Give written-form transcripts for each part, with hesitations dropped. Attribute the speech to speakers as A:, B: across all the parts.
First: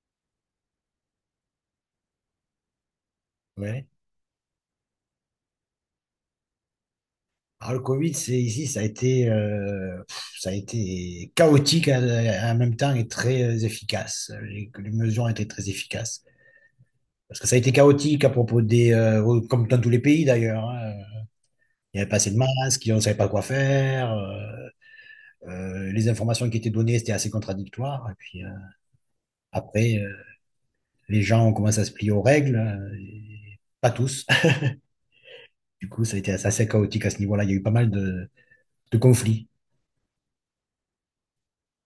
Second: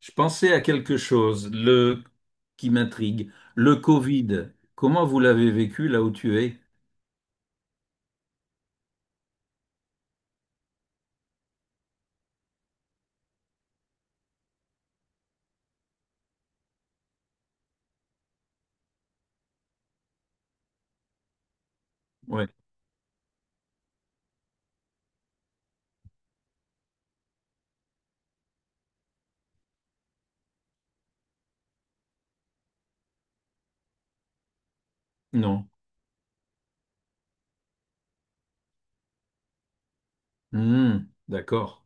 A: Je pensais à quelque chose, le qui m'intrigue, le
B: Ouais.
A: Covid. Comment vous l'avez vécu là où tu es?
B: Alors, le Covid, c'est ici, ça a été chaotique en même temps et très efficace. Les mesures ont été très efficaces. Parce que ça a été chaotique à propos comme dans tous les pays d'ailleurs, hein. Il n'y avait pas assez de
A: Ouais,
B: masques, on ne savait pas quoi faire. Les informations qui étaient données, c'était assez contradictoire. Et puis après, les gens ont commencé à se plier aux règles. Et pas tous.
A: non.
B: Du coup, ça a été assez chaotique à ce niveau-là. Il y a eu pas mal de conflits.
A: Hmm, d'accord.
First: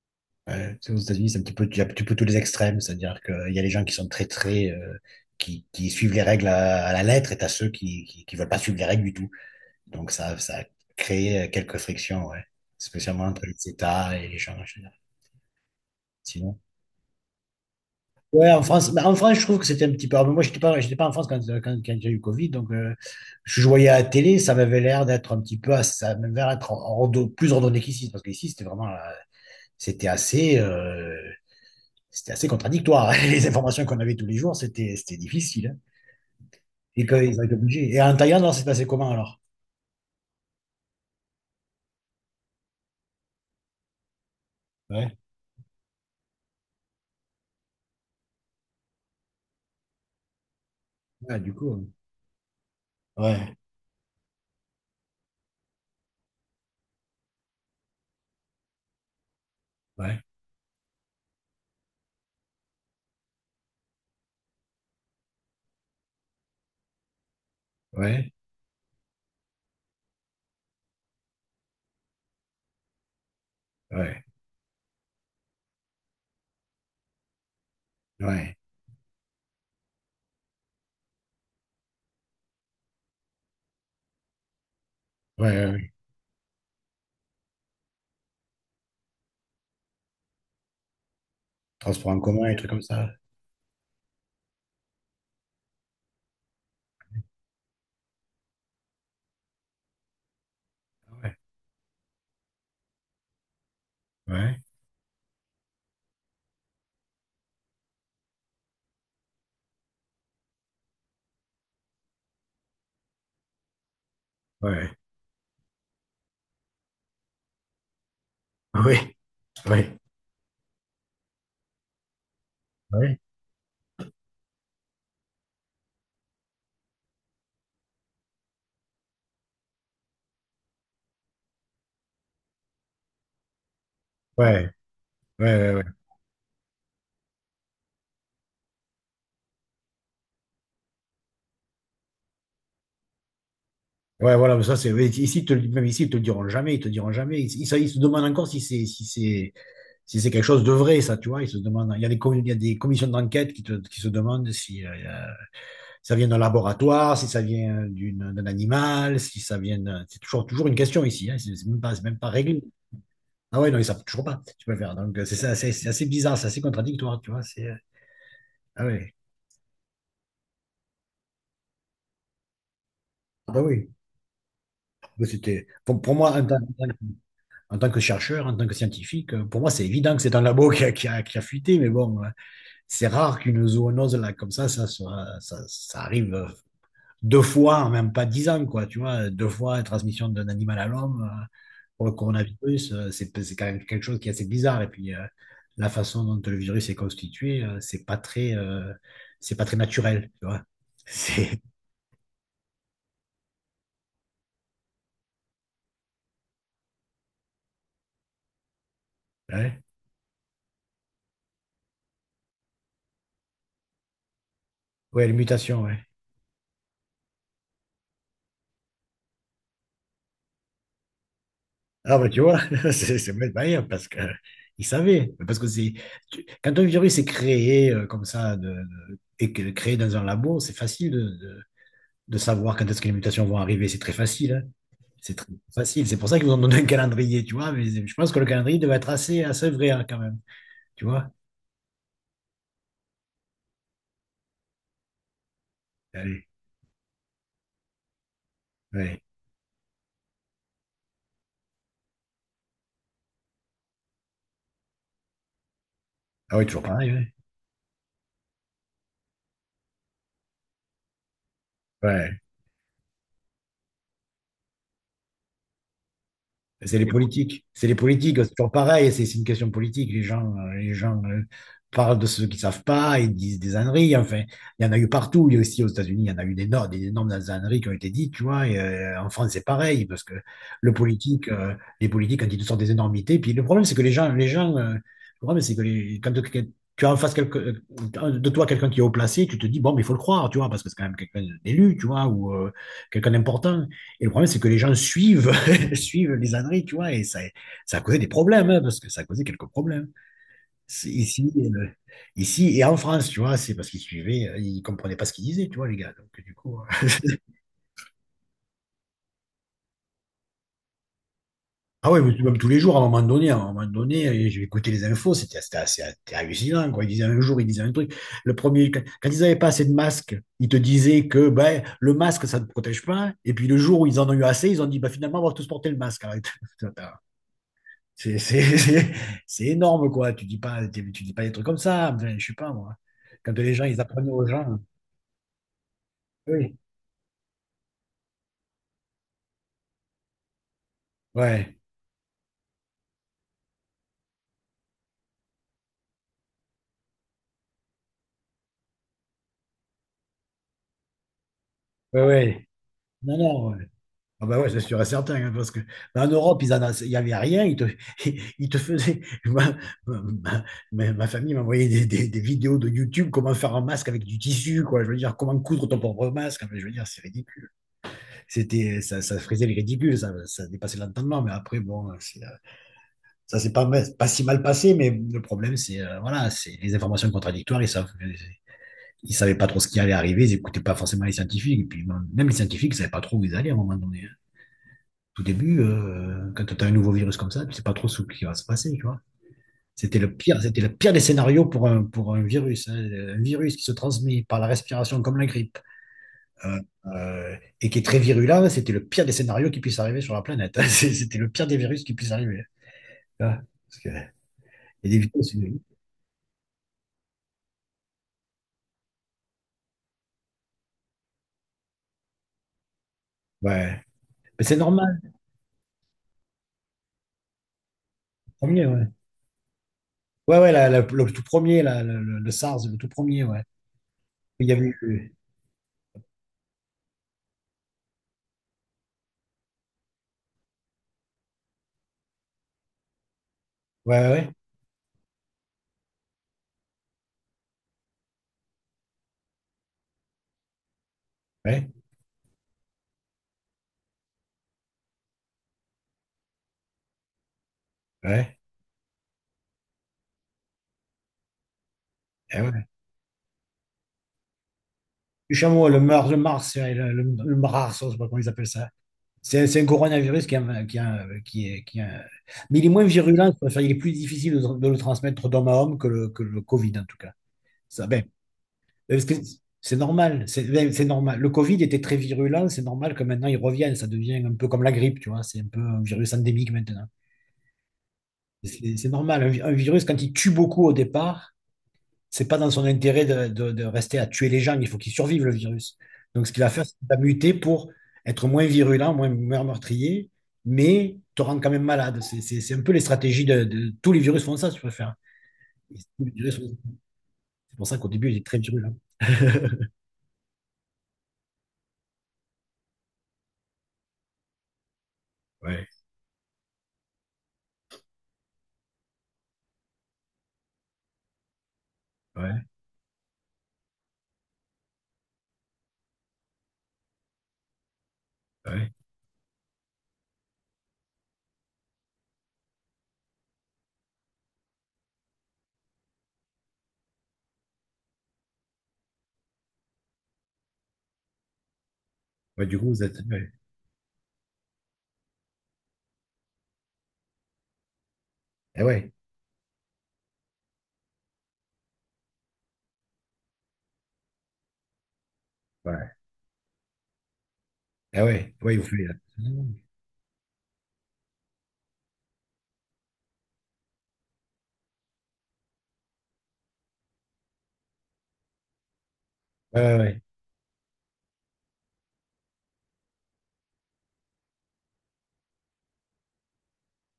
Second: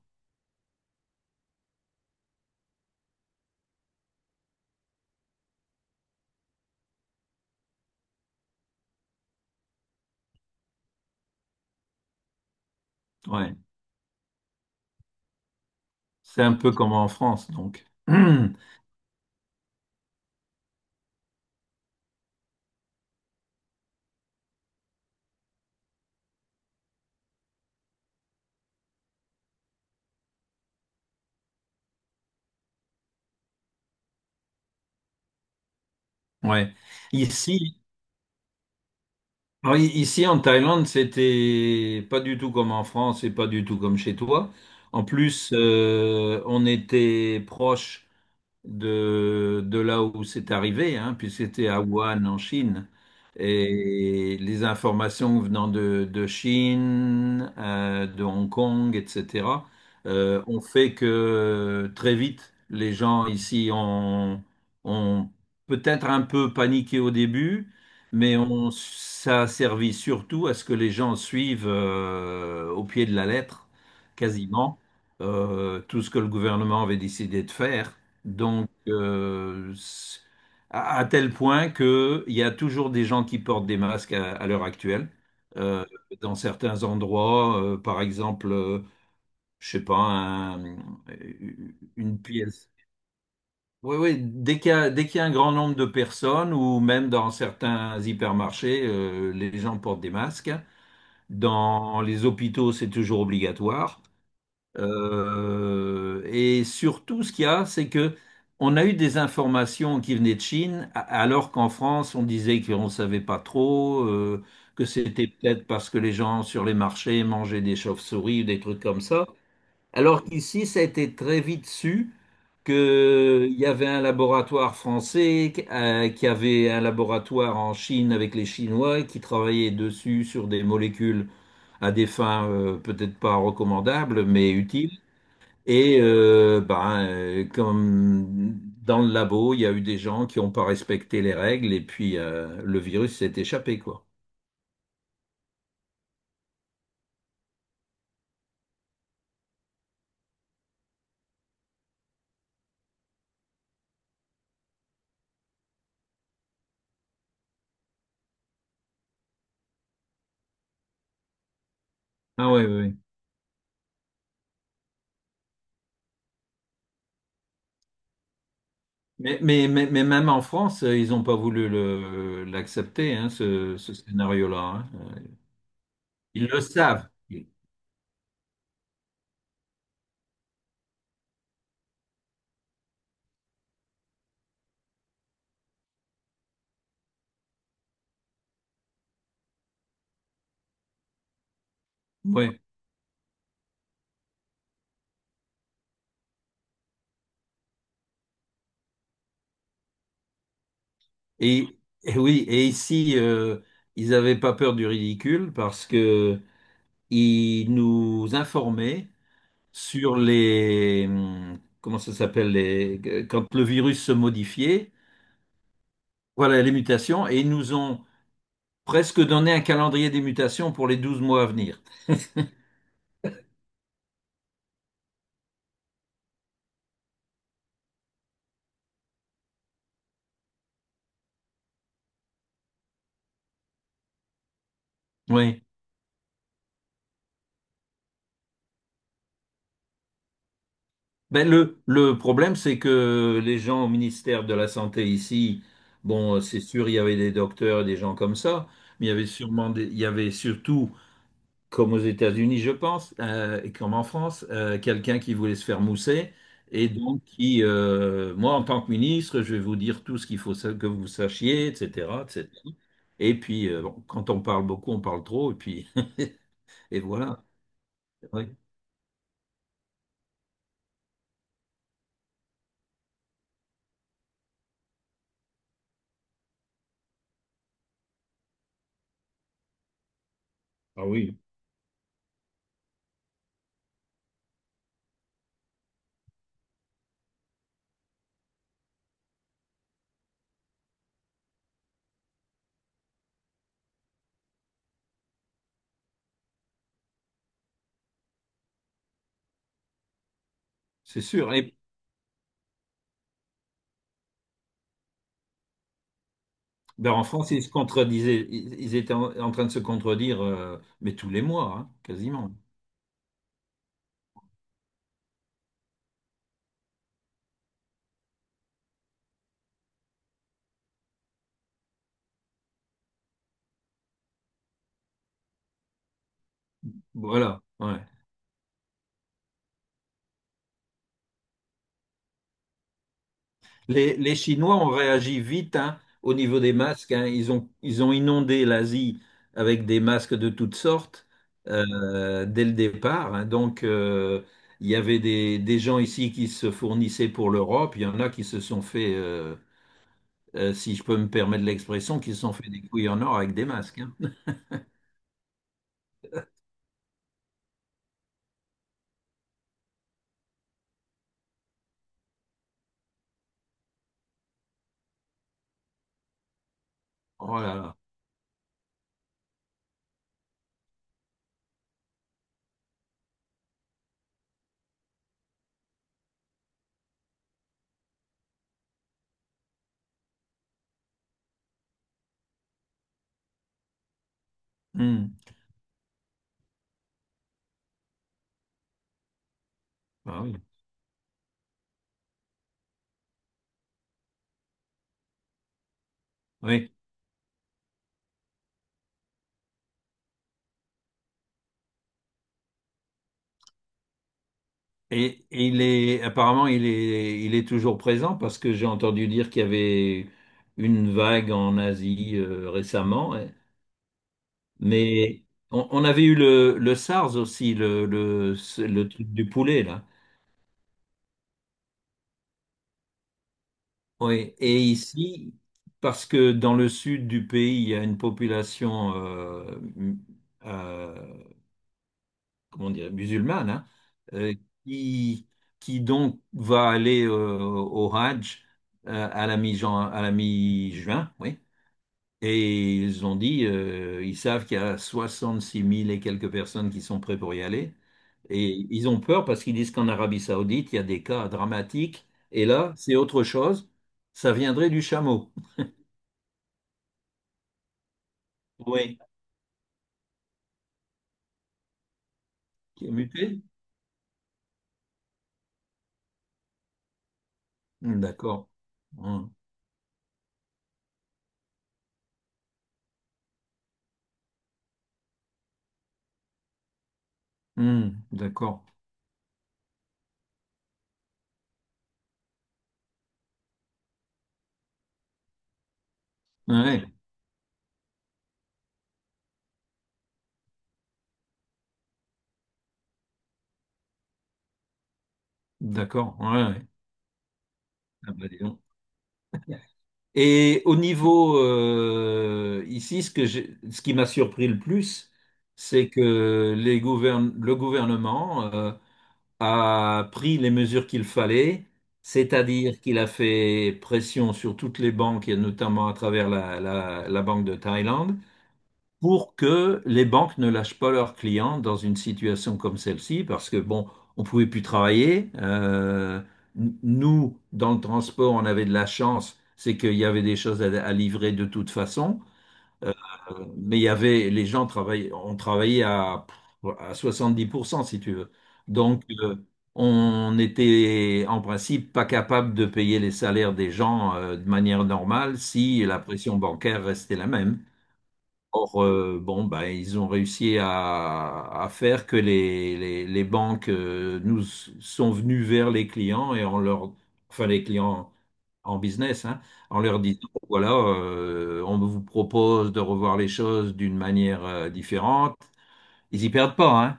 B: Ouais, c'est aux États-Unis, c'est un petit peu, tu as un petit peu tous les extrêmes, c'est-à-dire qu'il y a les gens qui sont très, très, qui suivent les règles à la lettre et t'as ceux qui veulent pas suivre les règles du tout. Donc ça a créé quelques frictions, ouais. Spécialement entre les
A: Ouais,
B: États et les gens, en général.
A: c'est un
B: Sinon.
A: peu comme en France, donc.
B: Ouais, en France, bah, en France, je trouve que c'était un petit peu. Alors, moi, j'étais pas en France quand il y a eu Covid, donc je voyais à la télé, ça m'avait l'air d'être un petit peu, ça m'avait l'air d'être plus ordonné qu'ici, parce qu'ici, c'était assez. euh, c'était assez contradictoire. Les informations qu'on avait tous les jours, c'était difficile, hein.
A: Hmm, ouais.
B: Et quand ils ont été
A: Ici,
B: obligés. Et en Thaïlande, alors, c'est passé comment alors?
A: alors, ici en Thaïlande, c'était pas du tout comme en France et pas du tout comme chez toi. En
B: Ouais,
A: plus, on était proche de là où c'est arrivé, hein, puisque
B: ouais, du
A: c'était
B: coup.
A: à Wuhan en Chine.
B: Ouais,
A: Et les informations venant de Chine, de Hong Kong, etc.,
B: ouais,
A: ont fait que très vite, les gens ici ont peut-être un peu paniqué au début,
B: ouais,
A: mais ça a servi surtout à ce que les gens suivent, au pied de la lettre,
B: ouais,
A: quasiment, tout ce que le gouvernement avait décidé de faire.
B: ouais,
A: Donc, à tel point qu'il y a toujours des gens qui portent des masques à l'heure actuelle.
B: ouais, ouais.
A: Euh,
B: Ouais.
A: dans certains endroits, par exemple, je sais pas,
B: Transport en
A: une
B: commun, et trucs
A: pièce.
B: comme ça.
A: Oui, oui, dès qu'il y a un grand nombre de personnes, ou même dans certains hypermarchés, les gens portent des masques.
B: Ouais,
A: Dans les hôpitaux, c'est toujours obligatoire.
B: ouais,
A: Et surtout, ce qu'il y a, c'est que on a eu des informations qui venaient de Chine, alors qu'en France, on disait qu'on ne savait pas trop, que
B: ouais,
A: c'était peut-être parce que les gens sur les marchés mangeaient des chauves-souris ou des trucs comme
B: ouais,
A: ça.
B: ouais, ouais,
A: Alors qu'ici, ça a été très vite su
B: ouais.
A: qu'il y avait un laboratoire français, qui avait un laboratoire en Chine avec les Chinois qui travaillaient dessus sur des molécules à des fins, peut-être pas recommandables, mais
B: Ouais,
A: utiles.
B: ouais, ouais.
A: Et, ben, comme dans le labo, il y a eu des gens qui n'ont pas respecté les règles et puis le virus s'est échappé, quoi.
B: Ouais, voilà, mais ça, c'est, mais ici, même ici, ils te le diront jamais, ils te le diront jamais. Ils se demandent encore si c'est quelque chose de vrai, ça, tu vois. Ils se demandent, il y a des, com- il y a des commissions d'enquête qui te, qui se demandent si, ça vient d'un laboratoire, si ça vient d'un animal, si ça vient C'est toujours, toujours une question ici, hein, c'est même pas, c'est même pas
A: Ah
B: réglé.
A: ouais, ouais, ouais.
B: Ah ouais, non, ils savent toujours pas, tu peux le faire. Donc, c'est ça, c'est assez bizarre, c'est assez contradictoire, tu vois. Ah ouais,
A: Mais même en France, ils n'ont pas voulu l'accepter, hein,
B: ah bah oui.
A: ce scénario-là. Hein. Euh,
B: Bah, pour moi, en
A: Ils
B: tant,
A: le
B: en tant-
A: savent.
B: en tant que chercheur, en tant que scientifique, pour moi, c'est évident que c'est un labo qui a fuité, mais bon, c'est rare qu'une zoonose là, comme ça, soit, ça arrive deux fois en même pas dix ans, quoi, tu vois, deux fois la transmission d'un animal à l'homme. Pour le
A: Ouais.
B: coronavirus, c'est quand même quelque chose qui est assez bizarre. Et puis, la façon dont le virus est constitué, c'est pas très naturel, tu vois. C'est,
A: Et, et oui, et ici, ils n'avaient pas peur du ridicule parce que ils nous informaient
B: ouais,
A: sur les, comment ça s'appelle, les, quand le virus se modifiait,
B: ouais, les mutations, ouais.
A: voilà les mutations, et ils nous ont presque donné un calendrier des mutations pour les 12 mois à venir.
B: Ah bah tu vois, c'est bête manière parce que ils savaient, parce que quand un virus est créé comme ça créé dans un labo, c'est facile de savoir quand est-ce que les mutations vont arriver, c'est très facile, hein. C'est très
A: Oui.
B: facile, c'est pour ça qu'ils vous ont donné un calendrier, tu vois, mais je pense que le calendrier devait être assez, assez vrai hein, quand même, tu vois.
A: Ben le problème, c'est que les gens au ministère de la Santé ici, bon,
B: Allez,
A: c'est sûr, il y avait des docteurs et des gens comme ça, mais il y
B: ouais.
A: avait sûrement il y avait surtout comme aux États-Unis, je pense, et comme en France, quelqu'un qui voulait se faire mousser.
B: Ah oui, toujours
A: Et
B: pareil,
A: donc,
B: ouais.
A: qui, moi, en tant que ministre, je vais vous dire tout ce qu'il faut que vous sachiez, etc., et
B: Ouais,
A: cetera. Et puis, bon, quand on parle beaucoup, on parle trop, et puis,
B: c'est
A: et
B: les
A: voilà.
B: politiques. C'est les politiques. C'est
A: Oui.
B: toujours pareil. C'est une question politique. Les gens parlent de ceux qui savent pas et disent des âneries. Enfin, il y en a eu partout. Il y a aussi aux États-Unis, il y en a eu des, no- des énormes âneries qui ont été dites, tu vois. Et, en France, c'est pareil parce que le
A: Ah oui,
B: politique, euh, les politiques, quand ils te sortent des énormités, puis le problème, c'est que le problème, c'est que quand tu as en face de toi quelqu'un qui est haut placé, tu te dis, bon, mais il faut le croire, tu vois, parce que c'est quand même quelqu'un d'élu, tu vois, ou quelqu'un d'important. Et le problème, c'est que les gens suivent suivent les âneries, tu vois, et ça a causé des problèmes, hein, parce que ça a causé quelques problèmes. C'est
A: c'est
B: Ici,
A: sûr. Et
B: euh, ici et en France, tu vois, c'est parce qu'ils suivaient, ils comprenaient pas ce qu'ils disaient, tu vois, les gars. Donc, du coup,
A: ben, en France, ils se contredisaient, ils étaient en train de se contredire, mais tous les mois, hein,
B: Ah ouais,
A: quasiment.
B: même tous les jours, à un moment donné, à un moment donné, j'ai écouté les infos, c'était hallucinant, quoi. Ils disaient un jour, ils disaient un truc. Le premier, quand ils n'avaient pas assez de masques, ils te disaient que ben, le masque, ça ne te protège pas. Et puis le jour où ils en ont eu assez, ils ont dit, bah, finalement, on va tous porter le masque. Arrête.
A: Voilà. Ouais.
B: C'est c'est- c'est- c'est énorme, quoi. Tu dis pas des trucs comme ça. Je sais pas, moi. Quand les gens, ils apprennent
A: Les
B: aux gens.
A: Chinois ont réagi vite, hein, au niveau des
B: Oui.
A: masques. Hein. Ils ont inondé l'Asie avec des masques de toutes sortes,
B: Ouais.
A: dès le départ. Hein. Donc, il y avait des gens ici qui se fournissaient pour l'Europe. Il y en a qui se sont fait, si je peux me permettre l'expression,
B: Ouais,
A: qui se sont
B: ouais.
A: fait des couilles en
B: Non,
A: or avec des
B: non. Ouais.
A: masques. Hein.
B: Ah bah ouais, c'est sûr et certain, hein, parce que bah, en Europe, il n'y avait rien. Ils te, ils te faisaient. Ma- ma famille m'envoyait des vidéos de YouTube, comment faire un masque avec du tissu, quoi. Je veux dire, comment coudre ton propre masque. Enfin, je veux dire, c'est
A: Oh
B: ridicule.
A: là là.
B: C'était, ça frisait le ridicule. Ça dépassait l'entendement. Mais après, bon, c'est. Ça s'est pas si mal passé, mais le problème, c'est voilà, c'est les informations contradictoires. Ils savaient pas trop ce qui allait arriver, ils n'écoutaient pas forcément les scientifiques. Et puis même les scientifiques ne savaient pas trop où ils allaient à un moment donné, hein.
A: Hmm.
B: Tout début, quand tu as un nouveau virus comme ça, tu sais pas trop ce qui va se passer, tu vois.
A: Ah oui.
B: C'était le pire des scénarios pour un virus, hein. Un virus qui se transmet par la respiration comme la grippe euh,
A: Oui.
B: et qui est très virulent, c'était le pire des scénarios qui puisse arriver sur la planète, hein. C'était le pire des virus qui puisse arriver, hein, tu vois. Parce que, il y a des
A: Et
B: virus,
A: il est apparemment il est toujours présent parce que j'ai entendu dire qu'il y avait une vague en Asie, récemment. Ouais.
B: ouais. Mais c'est normal,
A: Mais on avait eu le SARS aussi,
B: le premier, ouais.
A: le truc du poulet là.
B: Ouais, ouais, le tout premier, le SARS, le tout premier, ouais.
A: Oui.
B: Il y
A: Et
B: avait eu.
A: ici, parce que dans le sud du pays, il y a une population, euh, comment dire, musulmane, hein,
B: Ouais, ouais, ouais,
A: euh, qui, qui donc va aller, au Hajj, à la mi-juin, oui.
B: ouais.
A: Et ils ont dit, ils savent qu'il y a 66 000 et quelques personnes qui sont prêtes pour y aller.
B: Ouais,
A: Et ils ont peur parce qu'ils disent qu'en Arabie Saoudite, il y a des cas dramatiques.
B: eh
A: Et
B: ouais.
A: là, c'est autre chose. Ça viendrait du chameau.
B: Le chameau, le mars, ouais, le mars, je sais pas comment ils appellent ça.
A: Oui.
B: C'est un coronavirus qui, est qui, est qui est, qui est Mais il est moins
A: Qui est
B: virulent,
A: muté?
B: quoi. Enfin, il est plus difficile de le transmettre d'homme à homme que le Covid, en tout cas. Ça,
A: Hmm,
B: ben,
A: d'accord.
B: parce que
A: Hum.
B: c'est normal, c'est ben, c'est normal. Le Covid était très virulent, c'est normal que maintenant il revienne. Ça devient un peu comme la grippe, tu vois. C'est un peu un virus endémique maintenant.
A: D'accord.
B: C'est normal. Un virus, quand il tue beaucoup au départ, c'est pas dans son intérêt de rester à tuer les gens. Il faut qu'il survive, le virus. Donc, ce qu'il va faire, c'est
A: Ouais.
B: qu'il va muter pour être moins virulent, moins, moins meurtrier, mais te rendre quand même malade. C'est un peu les stratégies Tous les virus font ça, si tu préfères. Et tous les
A: D'accord.
B: virus
A: Ouais, ouais.
B: C'est pour ça qu'au début,
A: Ah
B: il est
A: bah dis
B: très
A: donc.
B: virulent.
A: Et au niveau, ici, ce qui m'a surpris le plus,
B: Ouais,
A: c'est que le gouvernement a pris les mesures qu'il fallait,
B: ouais,
A: c'est-à-dire qu'il a fait pression sur toutes les banques, et notamment à travers la Banque de Thaïlande,
B: ouais.
A: pour que les banques ne lâchent pas leurs clients dans une situation comme celle-ci, parce que bon, on pouvait plus travailler. Nous, dans le transport, on avait de la chance, c'est qu'il y avait des choses à livrer de toute façon.
B: Ouais, du coup, vous
A: Euh,
B: êtes. Ouais.
A: mais il y avait les gens travaillaient, on travaillait à 70% si tu veux.
B: Eh ouais,
A: Donc on était en principe pas capable de payer les salaires des gens, de manière normale si
B: ouais.
A: la pression bancaire restait la même.
B: Eh ouais, ouais, vous faites.
A: Or,
B: Ouais,
A: bon, ben, ils ont réussi à faire que les banques, sont venues vers les clients et en leur, enfin les clients en business, hein,
B: ouais,
A: en leur
B: ouais.
A: disant, voilà, on vous propose de revoir les choses d'une manière, différente. Ils y perdent pas, hein,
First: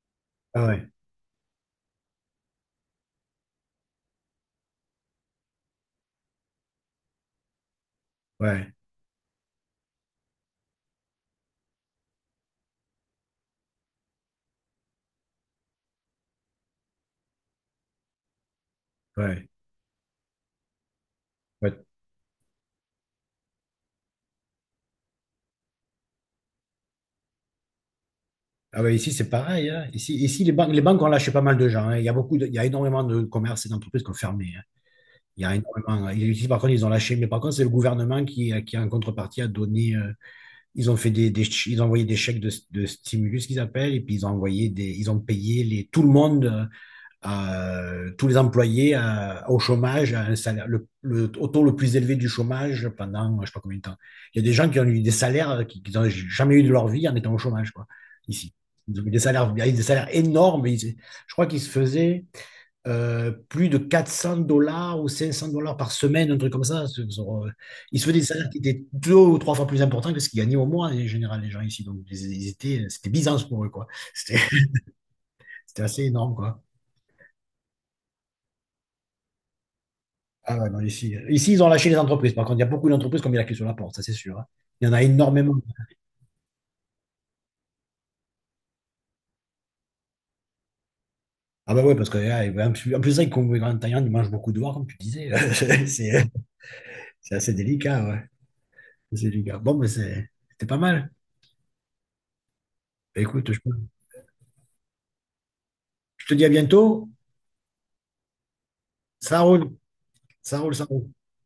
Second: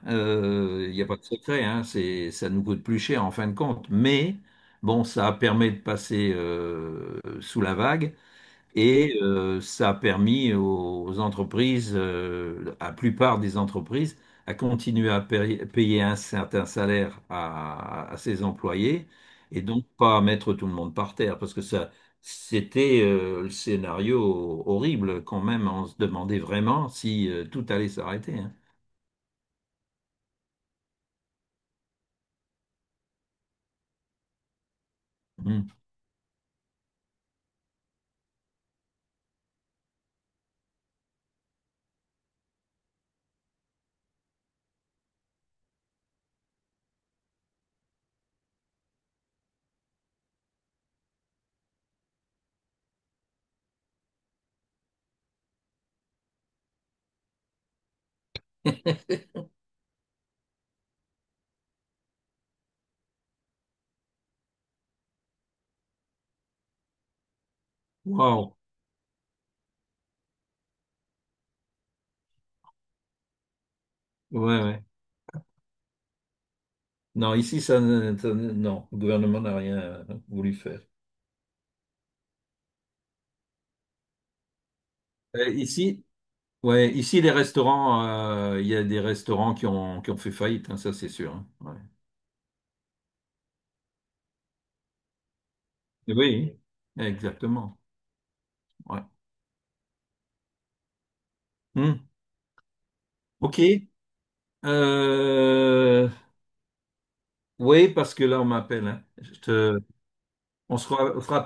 B: Ah ouais,
A: il n'y a pas de secret, hein, c'est, ça nous coûte plus cher en fin de compte. Mais bon, ça permet de passer, sous la vague.
B: ouais,
A: Et ça a permis aux entreprises, à la plupart des entreprises, à continuer à payer un certain salaire à ses employés
B: ouais.
A: et donc pas mettre tout le monde par terre parce que
B: Ouais.
A: ça, c'était, le scénario horrible quand même. On se demandait vraiment si tout allait s'arrêter. Hein.
B: Ah ouais, ici, c'est pareil, hein. Ici, ici les banques ont lâché pas mal de gens, hein. Il y a beaucoup il y a énormément de commerces et d'entreprises qui ont fermé, hein. Il y a
A: Mm.
B: énormément. Ici, par contre, ils ont lâché. Mais par contre, c'est le gouvernement qui, en contrepartie, a donné. Ils ont fait ils ont envoyé des chèques de stimulus qu'ils appellent, et puis ils ont payé tout le monde. Tous les employés au chômage, à un salaire, au taux le plus élevé du chômage pendant je ne sais pas combien de temps. Il y a des gens qui ont eu des salaires qu'ils qui n'ont jamais eu de leur vie en étant au chômage, quoi, ici. Ils ont eu des salaires énormes. Je crois qu'ils se faisaient plus de $400 ou $500 par semaine, un truc comme ça. euh, Ils se faisaient des salaires
A: Wow.
B: qui étaient deux ou trois fois plus importants que ce qu'ils gagnaient au mois, en général, les gens ici. Donc, ils étaient, c'était Byzance pour eux, quoi. C'était
A: Ouais, ouais.
B: c'était assez énorme, quoi.
A: Non, ici, ça ne- non, le gouvernement n'a rien voulu
B: Ah ouais, non,
A: faire.
B: ici, ici, ils ont lâché les entreprises. Par contre, il y a beaucoup d'entreprises qui ont mis la clé sur la porte, ça c'est sûr, hein. Il y en a
A: Euh,
B: énormément.
A: ici, Ouais, ici les restaurants, il y a des restaurants qui ont fait faillite, hein, ça c'est sûr. Hein. Ouais.
B: Ah bah ouais, parce que ah, et ben, en plus, c'est vrai qu'en Thaïlande, ils mangent beaucoup dehors, comme tu disais. C'est
A: Oui,
B: c'est assez
A: exactement.
B: délicat, ouais.
A: Ouais.
B: C'est délicat. Bon, mais c'était pas mal.
A: Hmm.
B: Bah, écoute, je,
A: Ok. Euh,
B: je te dis à bientôt.
A: oui, parce que là on m'appelle. Hein. Je
B: Ça roule.
A: te...
B: Ça roule,
A: On
B: ça
A: se
B: roule.
A: fera